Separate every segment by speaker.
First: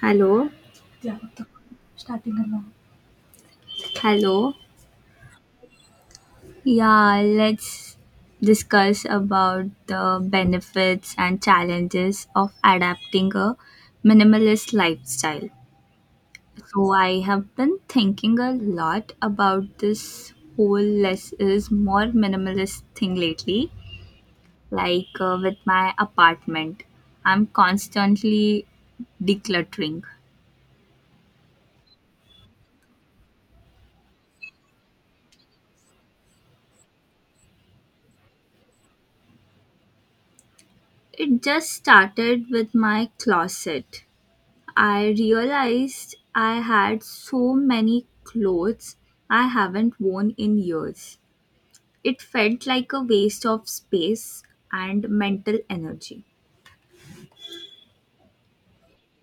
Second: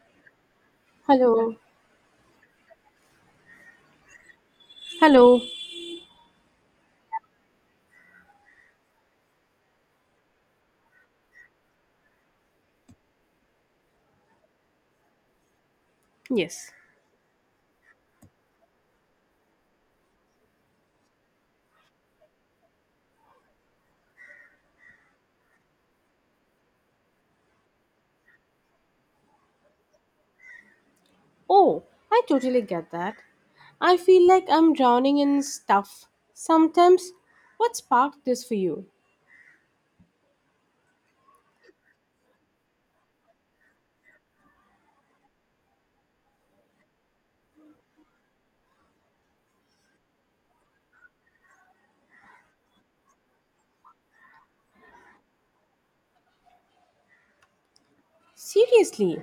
Speaker 1: Hello,
Speaker 2: Hello.
Speaker 1: hello.
Speaker 2: Hello.
Speaker 1: Yeah, let's discuss about the benefits and challenges of adapting a minimalist lifestyle.
Speaker 2: Yes.
Speaker 1: So I have been thinking a lot about this whole less is more minimalist thing lately. Like with my apartment, I'm constantly decluttering.
Speaker 2: Oh, I totally get that. I feel like I'm drowning in stuff. Sometimes, what sparked this for you?
Speaker 1: It just started with my closet. I realized I had so many clothes I haven't worn in years. It felt like a waste of space and mental energy.
Speaker 2: Seriously,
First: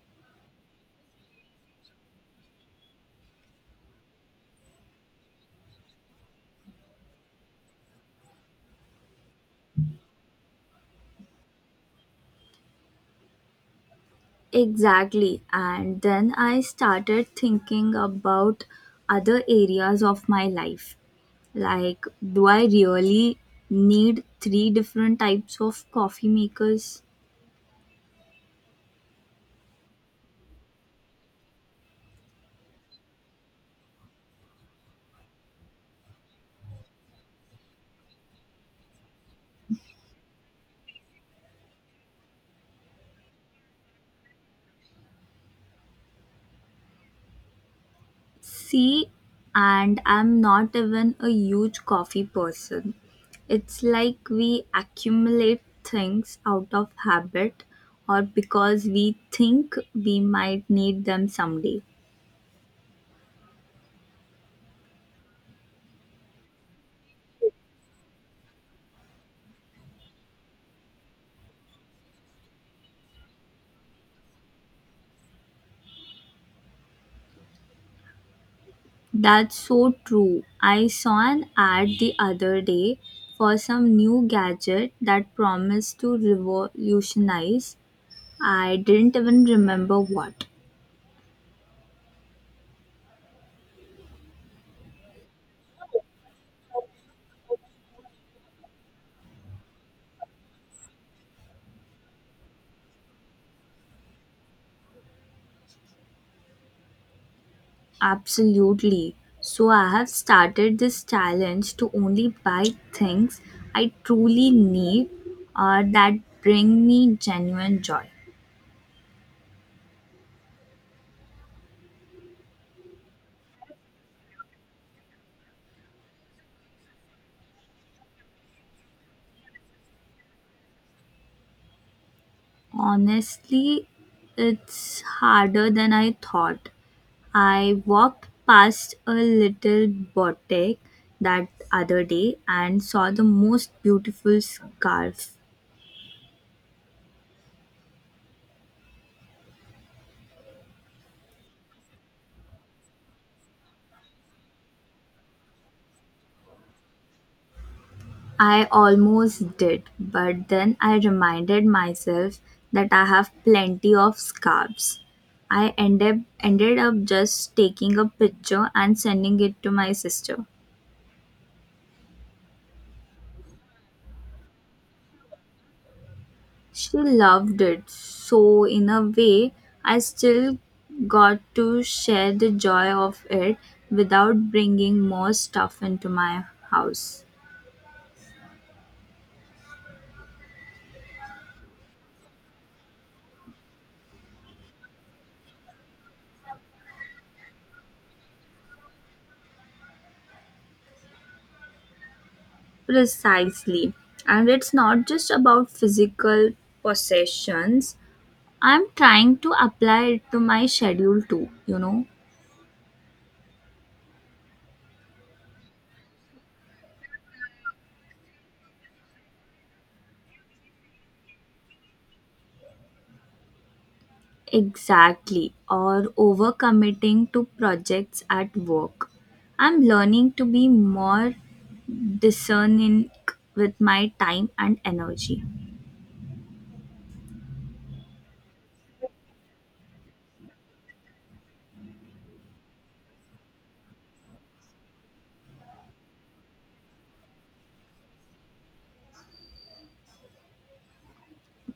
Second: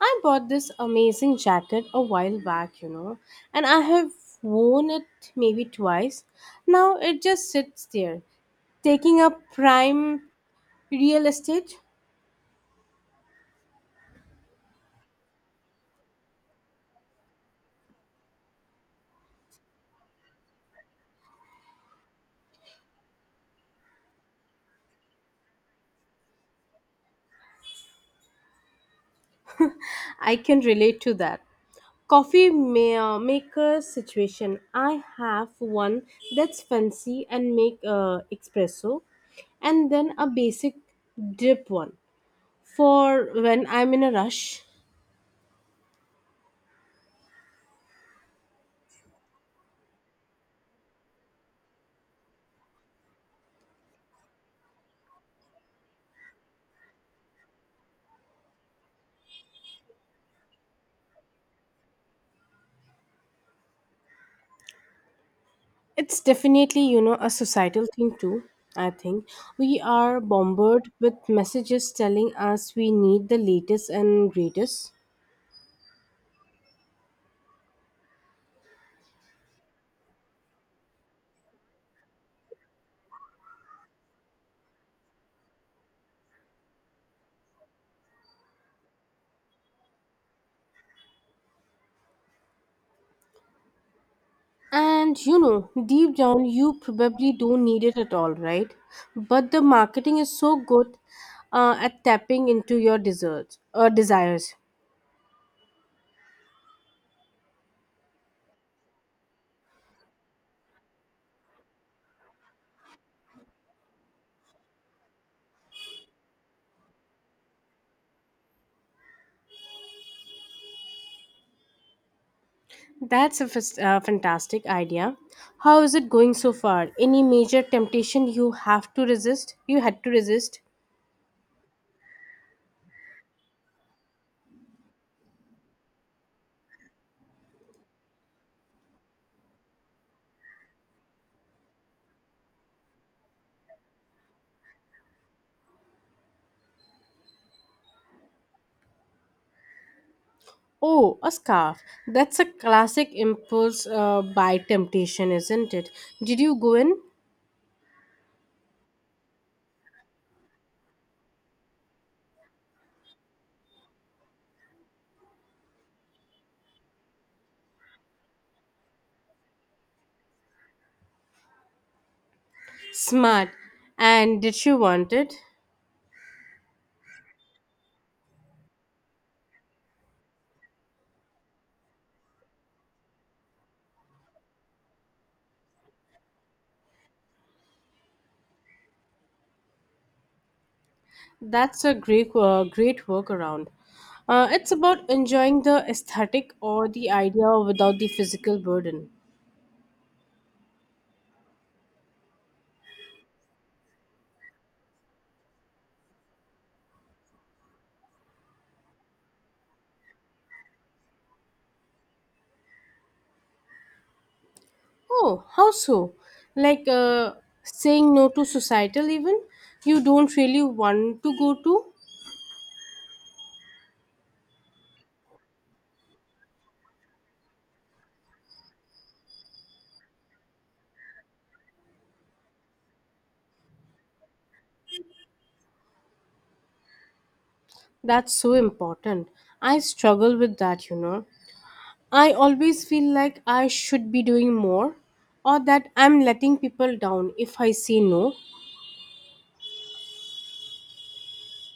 Speaker 2: I bought this amazing jacket a while back, and I have worn it maybe twice. Now it just sits there, taking up prime real estate.
Speaker 1: Exactly. And then I started thinking about other areas of my life. Like, do I really need three different types of coffee makers?
Speaker 2: I can relate to that. Maker situation. I have one that's fancy and make espresso, and then a basic drip one for when I'm in a rush.
Speaker 1: See, and I'm not even a huge coffee person. It's like we accumulate things out of habit or because we think we might need them someday.
Speaker 2: It's definitely, you know, a societal thing too. I think we are bombarded with messages telling us we need the latest and greatest.
Speaker 1: That's so true. I saw an ad the other day for some new gadget that promised to revolutionize. I didn't even remember what.
Speaker 2: And you know, deep down, you probably don't need it at all, right? But the marketing is so good at tapping into your desserts or desires.
Speaker 1: Absolutely. So I have started this challenge to only buy things I truly need or that bring me genuine joy.
Speaker 2: Fantastic idea. How is it going so far? Any major temptation you have to resist? you had to resist?
Speaker 1: Honestly, it's harder than I thought. I walked past a little boutique that other day and saw the most beautiful scarf.
Speaker 2: Oh, a scarf. That's a classic impulse buy temptation, isn't it? Did you go in?
Speaker 1: I almost did, but then I reminded myself that I have plenty of scarves. I ended up just taking a picture and sending it to my sister.
Speaker 2: Smart. And did you want it?
Speaker 1: She loved it, so in a way, I still got to share the joy of it without bringing more stuff into my house.
Speaker 2: Great workaround. It's about enjoying the aesthetic or the idea without the physical burden.
Speaker 1: Precisely. And it's not just about physical possessions, I'm trying to apply it to my schedule too, you know.
Speaker 2: Oh, how so? Like uh, saying no to societal even you don't really want to go to?
Speaker 1: Exactly. Or overcommitting to projects at work. I'm learning to be more discerning with my time and energy.
Speaker 2: That's so important. I struggle with that, you know. I always feel like I should be doing more or that I'm letting people down if I say no.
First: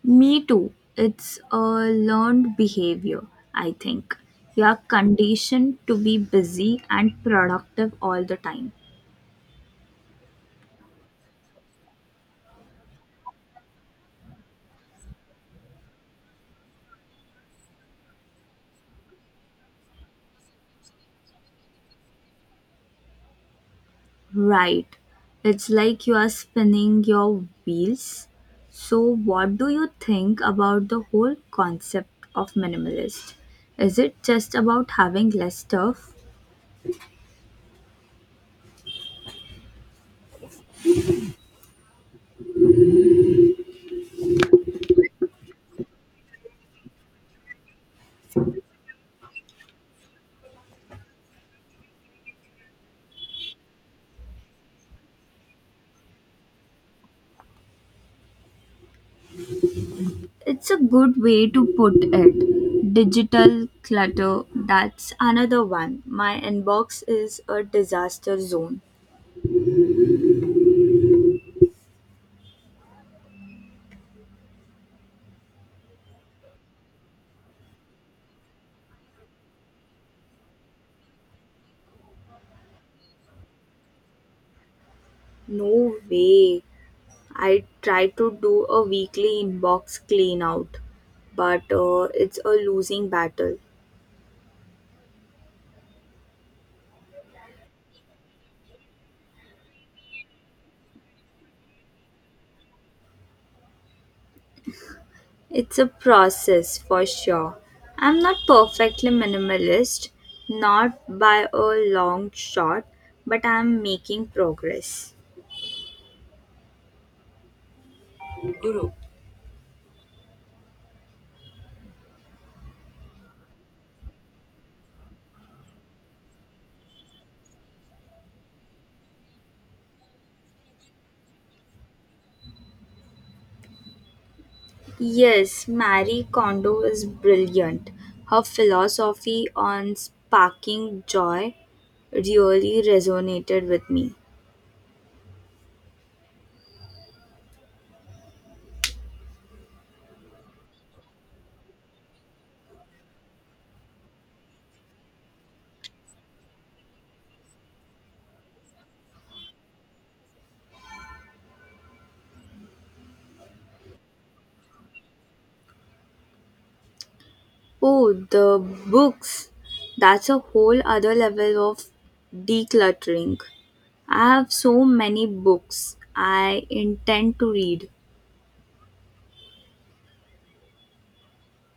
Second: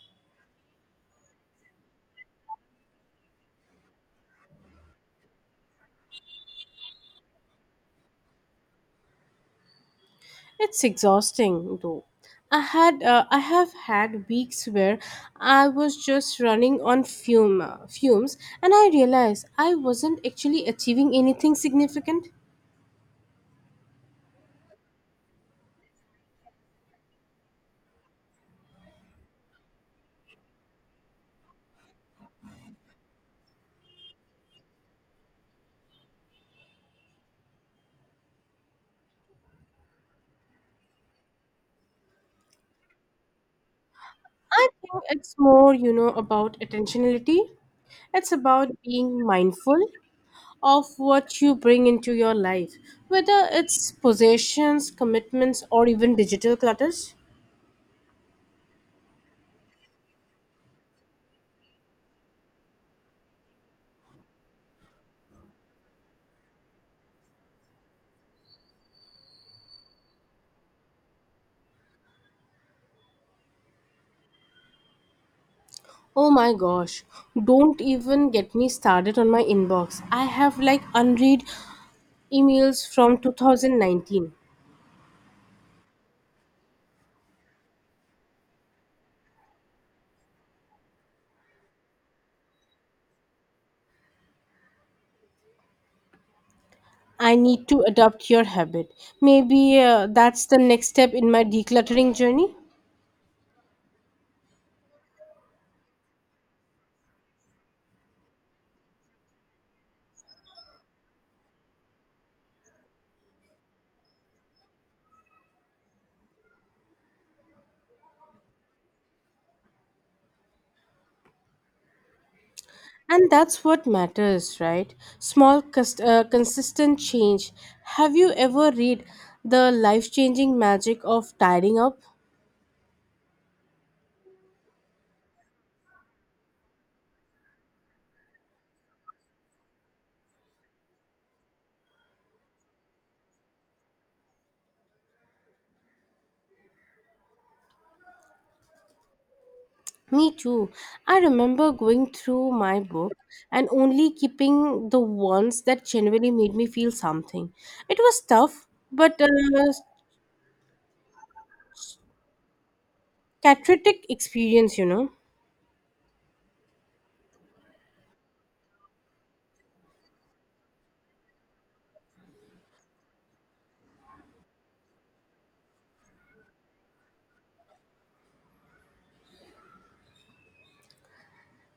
Speaker 1: Me too. It's a learned behavior, I think. You are conditioned to be busy and productive all the time.
Speaker 2: It's exhausting though. I have had weeks where I was just fumes and I realized I wasn't actually achieving anything significant.
Speaker 1: Right. It's like you are spinning your wheels. So, what do you think about the whole concept of minimalist? Is it just about having less stuff?
Speaker 2: I think it's more, you know, about attentionality. It's about being mindful of what you bring into your life, whether it's possessions, commitments, or even digital clutters.
Speaker 1: It's a good way to put it. Digital clutter, that's another one. My inbox is a disaster zone.
Speaker 2: Oh my gosh, don't even get me started on my inbox. I have like unread emails from 2019.
Speaker 1: No way. I try to do a weekly inbox clean out, but it's a losing battle.
Speaker 2: I need to adopt your habit. Maybe that's the next step in my decluttering journey.
Speaker 1: It's a process for sure. I'm not perfectly minimalist, not by a long shot, but I'm making progress.
Speaker 2: And that's what matters, right? Consistent change. Have you ever read The Life Changing Magic of Tidying Up?
Speaker 1: Yes, Marie Kondo is brilliant. Her philosophy on sparking joy really resonated with me.
Speaker 2: Me too. I remember going through my book and only keeping the ones that genuinely made me feel something. It was tough, but a cathartic experience, you know.
Speaker 1: Oh, the books. That's a whole other level of decluttering. I have so many books I intend to read.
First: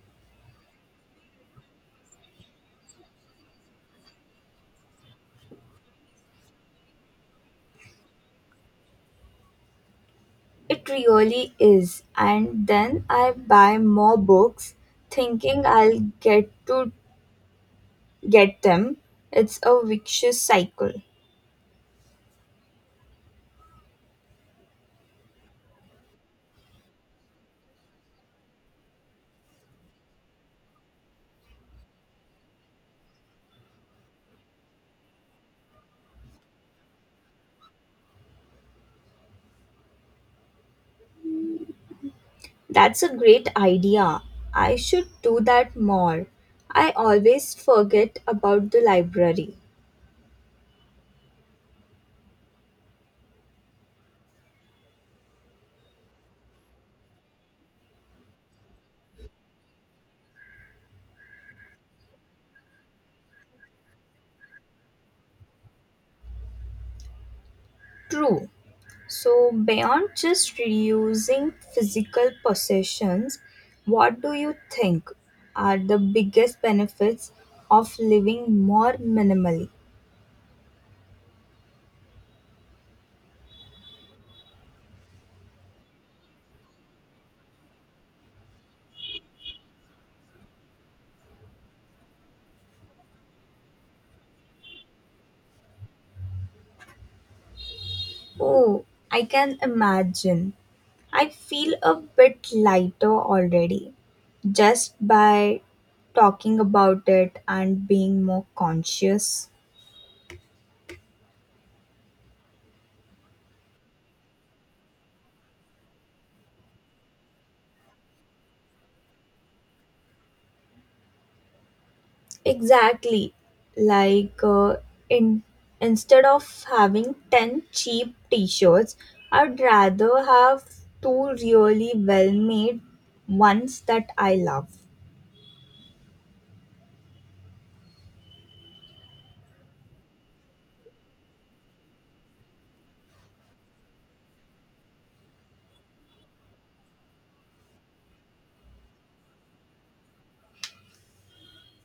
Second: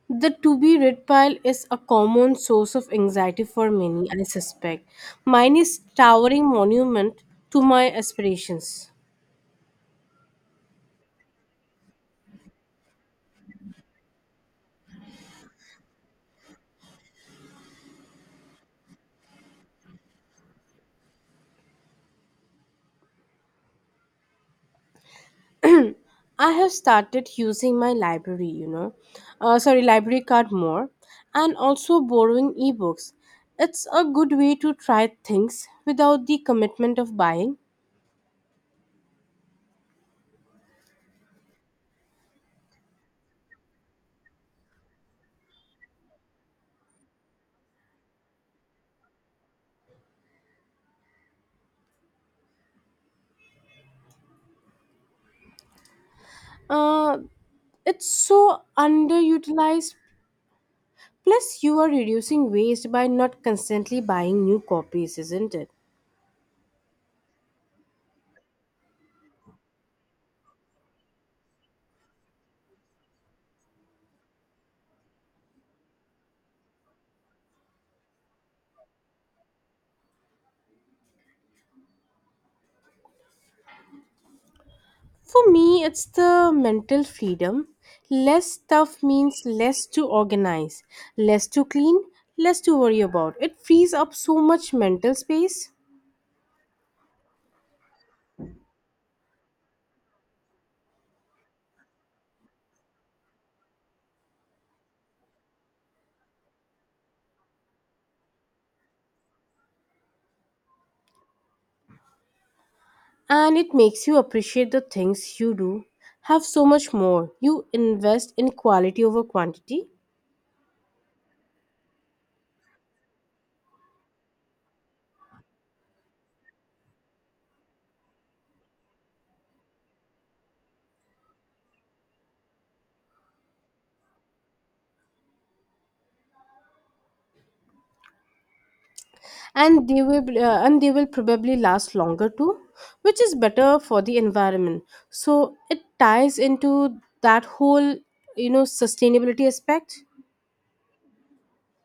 Speaker 2: The to be read pile is a common source of anxiety for many, I suspect. Mine is towering monument to my aspirations.
Speaker 1: It really is. And then I buy more books thinking I'll get them. It's a vicious cycle.
Speaker 2: I have started using my library, you know, sorry, library card more, and also borrowing ebooks. It's a good way to try things without the commitment of buying.
Speaker 1: That's a great idea. I should do that more. I always forget about the library.
Speaker 2: Uh, it's so underutilized. Plus, you are reducing waste by not constantly buying new copies, isn't it?
Speaker 1: True. So, beyond just reducing physical possessions, what do you think are the biggest benefits of living more minimally?
Speaker 2: For me, it's the mental freedom. Less stuff means less to organize, less to clean, less to worry about. It frees up so much mental space,
Speaker 1: Oh, I can imagine. I feel a bit lighter already just by talking about it and being more conscious.
Speaker 2: and it makes you appreciate the things you do. Have so much more. You invest in quality over quantity,
Speaker 1: Exactly. Like in instead of having 10 cheap t-shirts, I'd rather have two really well-made ones that I love.
Speaker 2: and they will probably last longer too, which is better for the environment. So it ties into that whole, you know, sustainability aspect.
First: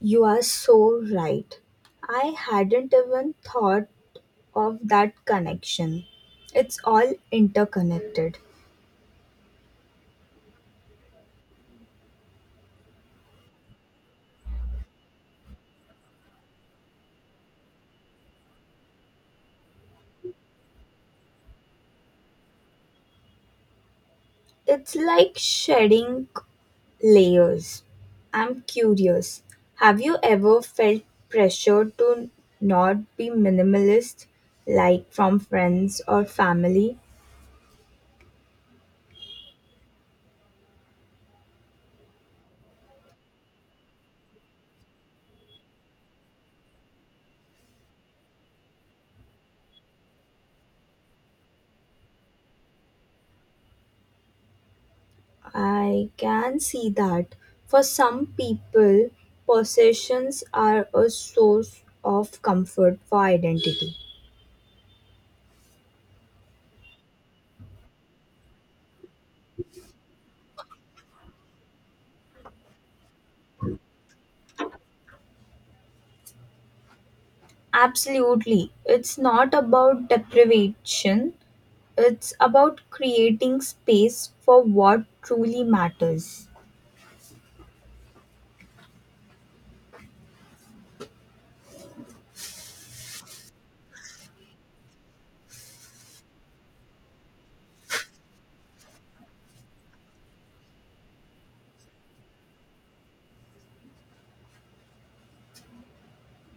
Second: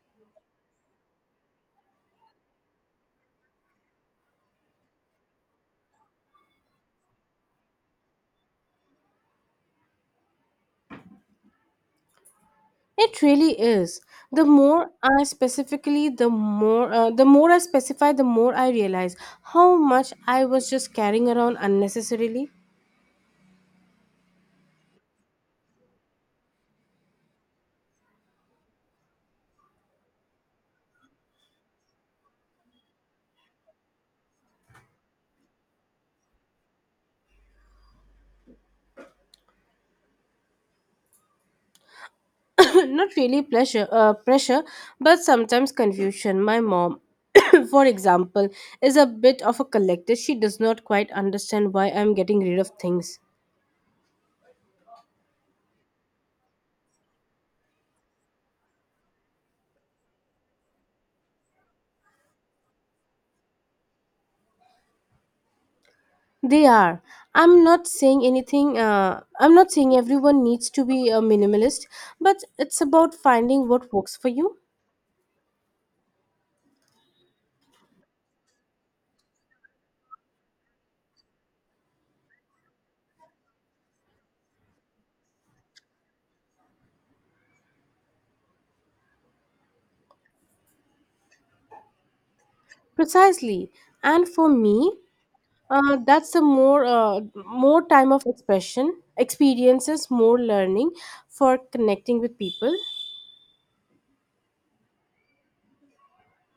Speaker 1: You are so right. I hadn't even thought of that connection. It's all interconnected.
Speaker 2: It really is. The more I specify, the more I realize how much I was just carrying around unnecessarily.
Speaker 1: It's like shedding layers. I'm curious, have you ever felt pressure to not be minimalist, like from friends or family?
Speaker 2: Not really pleasure, pressure, but sometimes confusion. My mom, for example, is a bit of a collector. She does not quite understand why I'm getting rid of things.
Speaker 1: I can see that. For some people, possessions are a source of comfort for identity.
Speaker 2: They are. I'm not saying anything. I'm not saying everyone needs to be a minimalist, but it's about finding what works for you.
Speaker 1: Absolutely. It's not about deprivation, it's about creating space for what truly matters.
Speaker 2: Precisely, and for me, that's a more more time of expression, experiences, more learning for connecting with people.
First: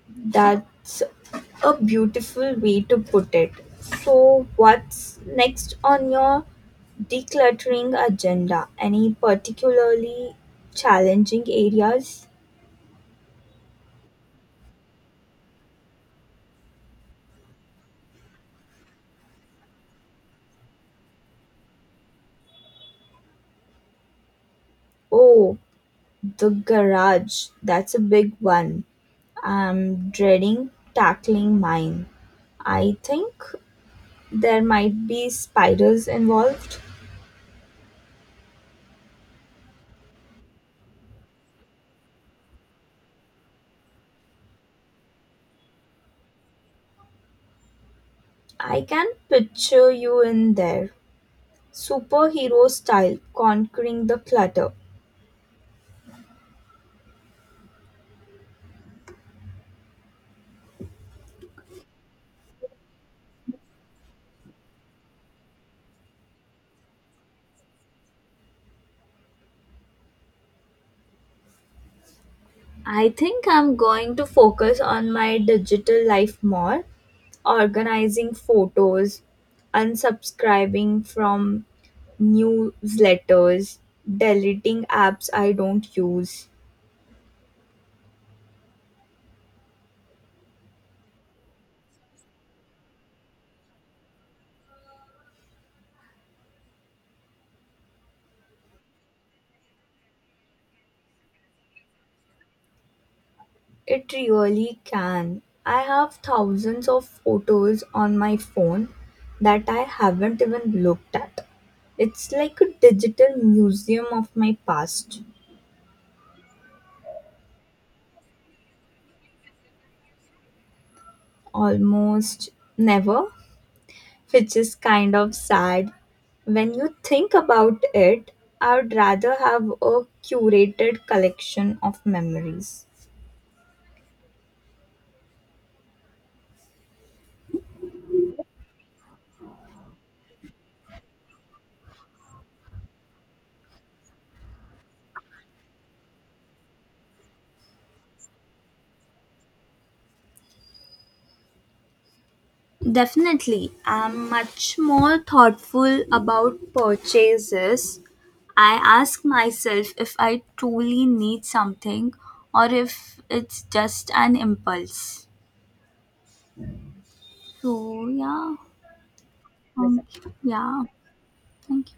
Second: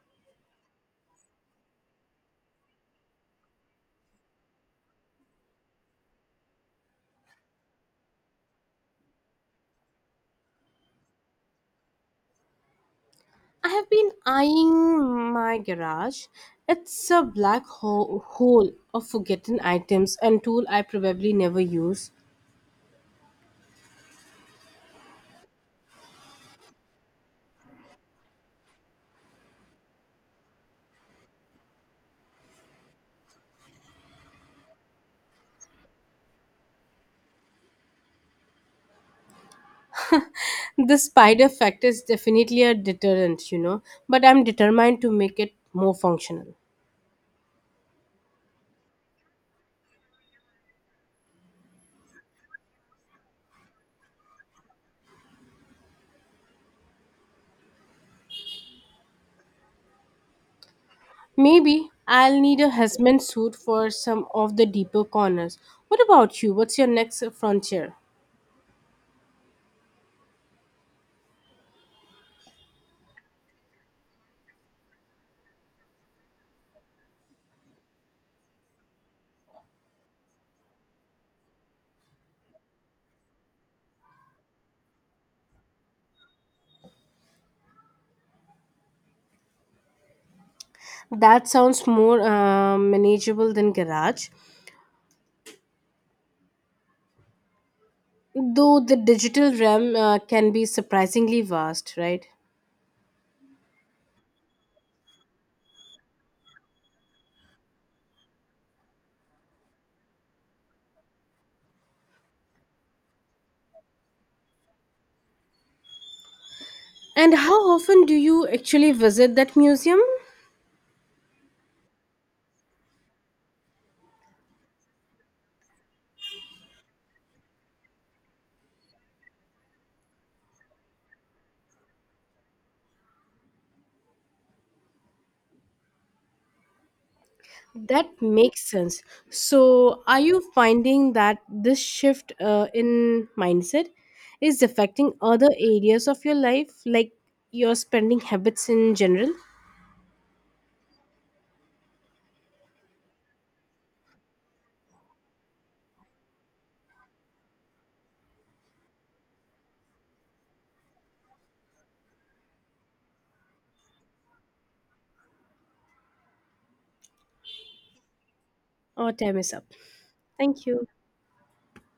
Speaker 1: That's a beautiful way to put it. So, what's next on your decluttering agenda? Any particularly challenging areas?
Speaker 2: I have been eyeing my garage. It's a hole of forgotten items and tool I probably never use.
Speaker 1: Oh, the garage. That's a big one. I'm dreading tackling mine. I think there might be spiders involved.
Speaker 2: The spider factor is definitely a deterrent, you know, but I'm determined to make it more functional.
Speaker 1: I can picture you in there, superhero style, conquering the clutter.
Speaker 2: Maybe I'll need a husband suit for some of the deeper corners. What about you? What's your next frontier?
Speaker 1: I think I'm going to focus on my digital life more, organizing photos, unsubscribing from newsletters, deleting apps I don't use.
Speaker 2: That sounds more manageable than garage, though the digital realm can be surprisingly vast, right?
Speaker 1: It really can. I have thousands of photos on my phone that I haven't even looked at. It's like a digital museum of my past.
Speaker 2: And how often do you actually visit that museum?
Speaker 1: Almost never, which is kind of sad. When you think about it, I would rather have a curated collection of memories.
Speaker 2: That makes sense. So, are you finding that this shift in mindset is affecting other areas of your life, like your spending habits in general?
Speaker 1: Definitely, I'm much more thoughtful about purchases. I ask myself if I truly need something or if it's just an impulse. So, yeah,
Speaker 2: Our time is up.
Speaker 1: um,
Speaker 2: Thank
Speaker 1: yeah,
Speaker 2: you.
Speaker 1: thank you.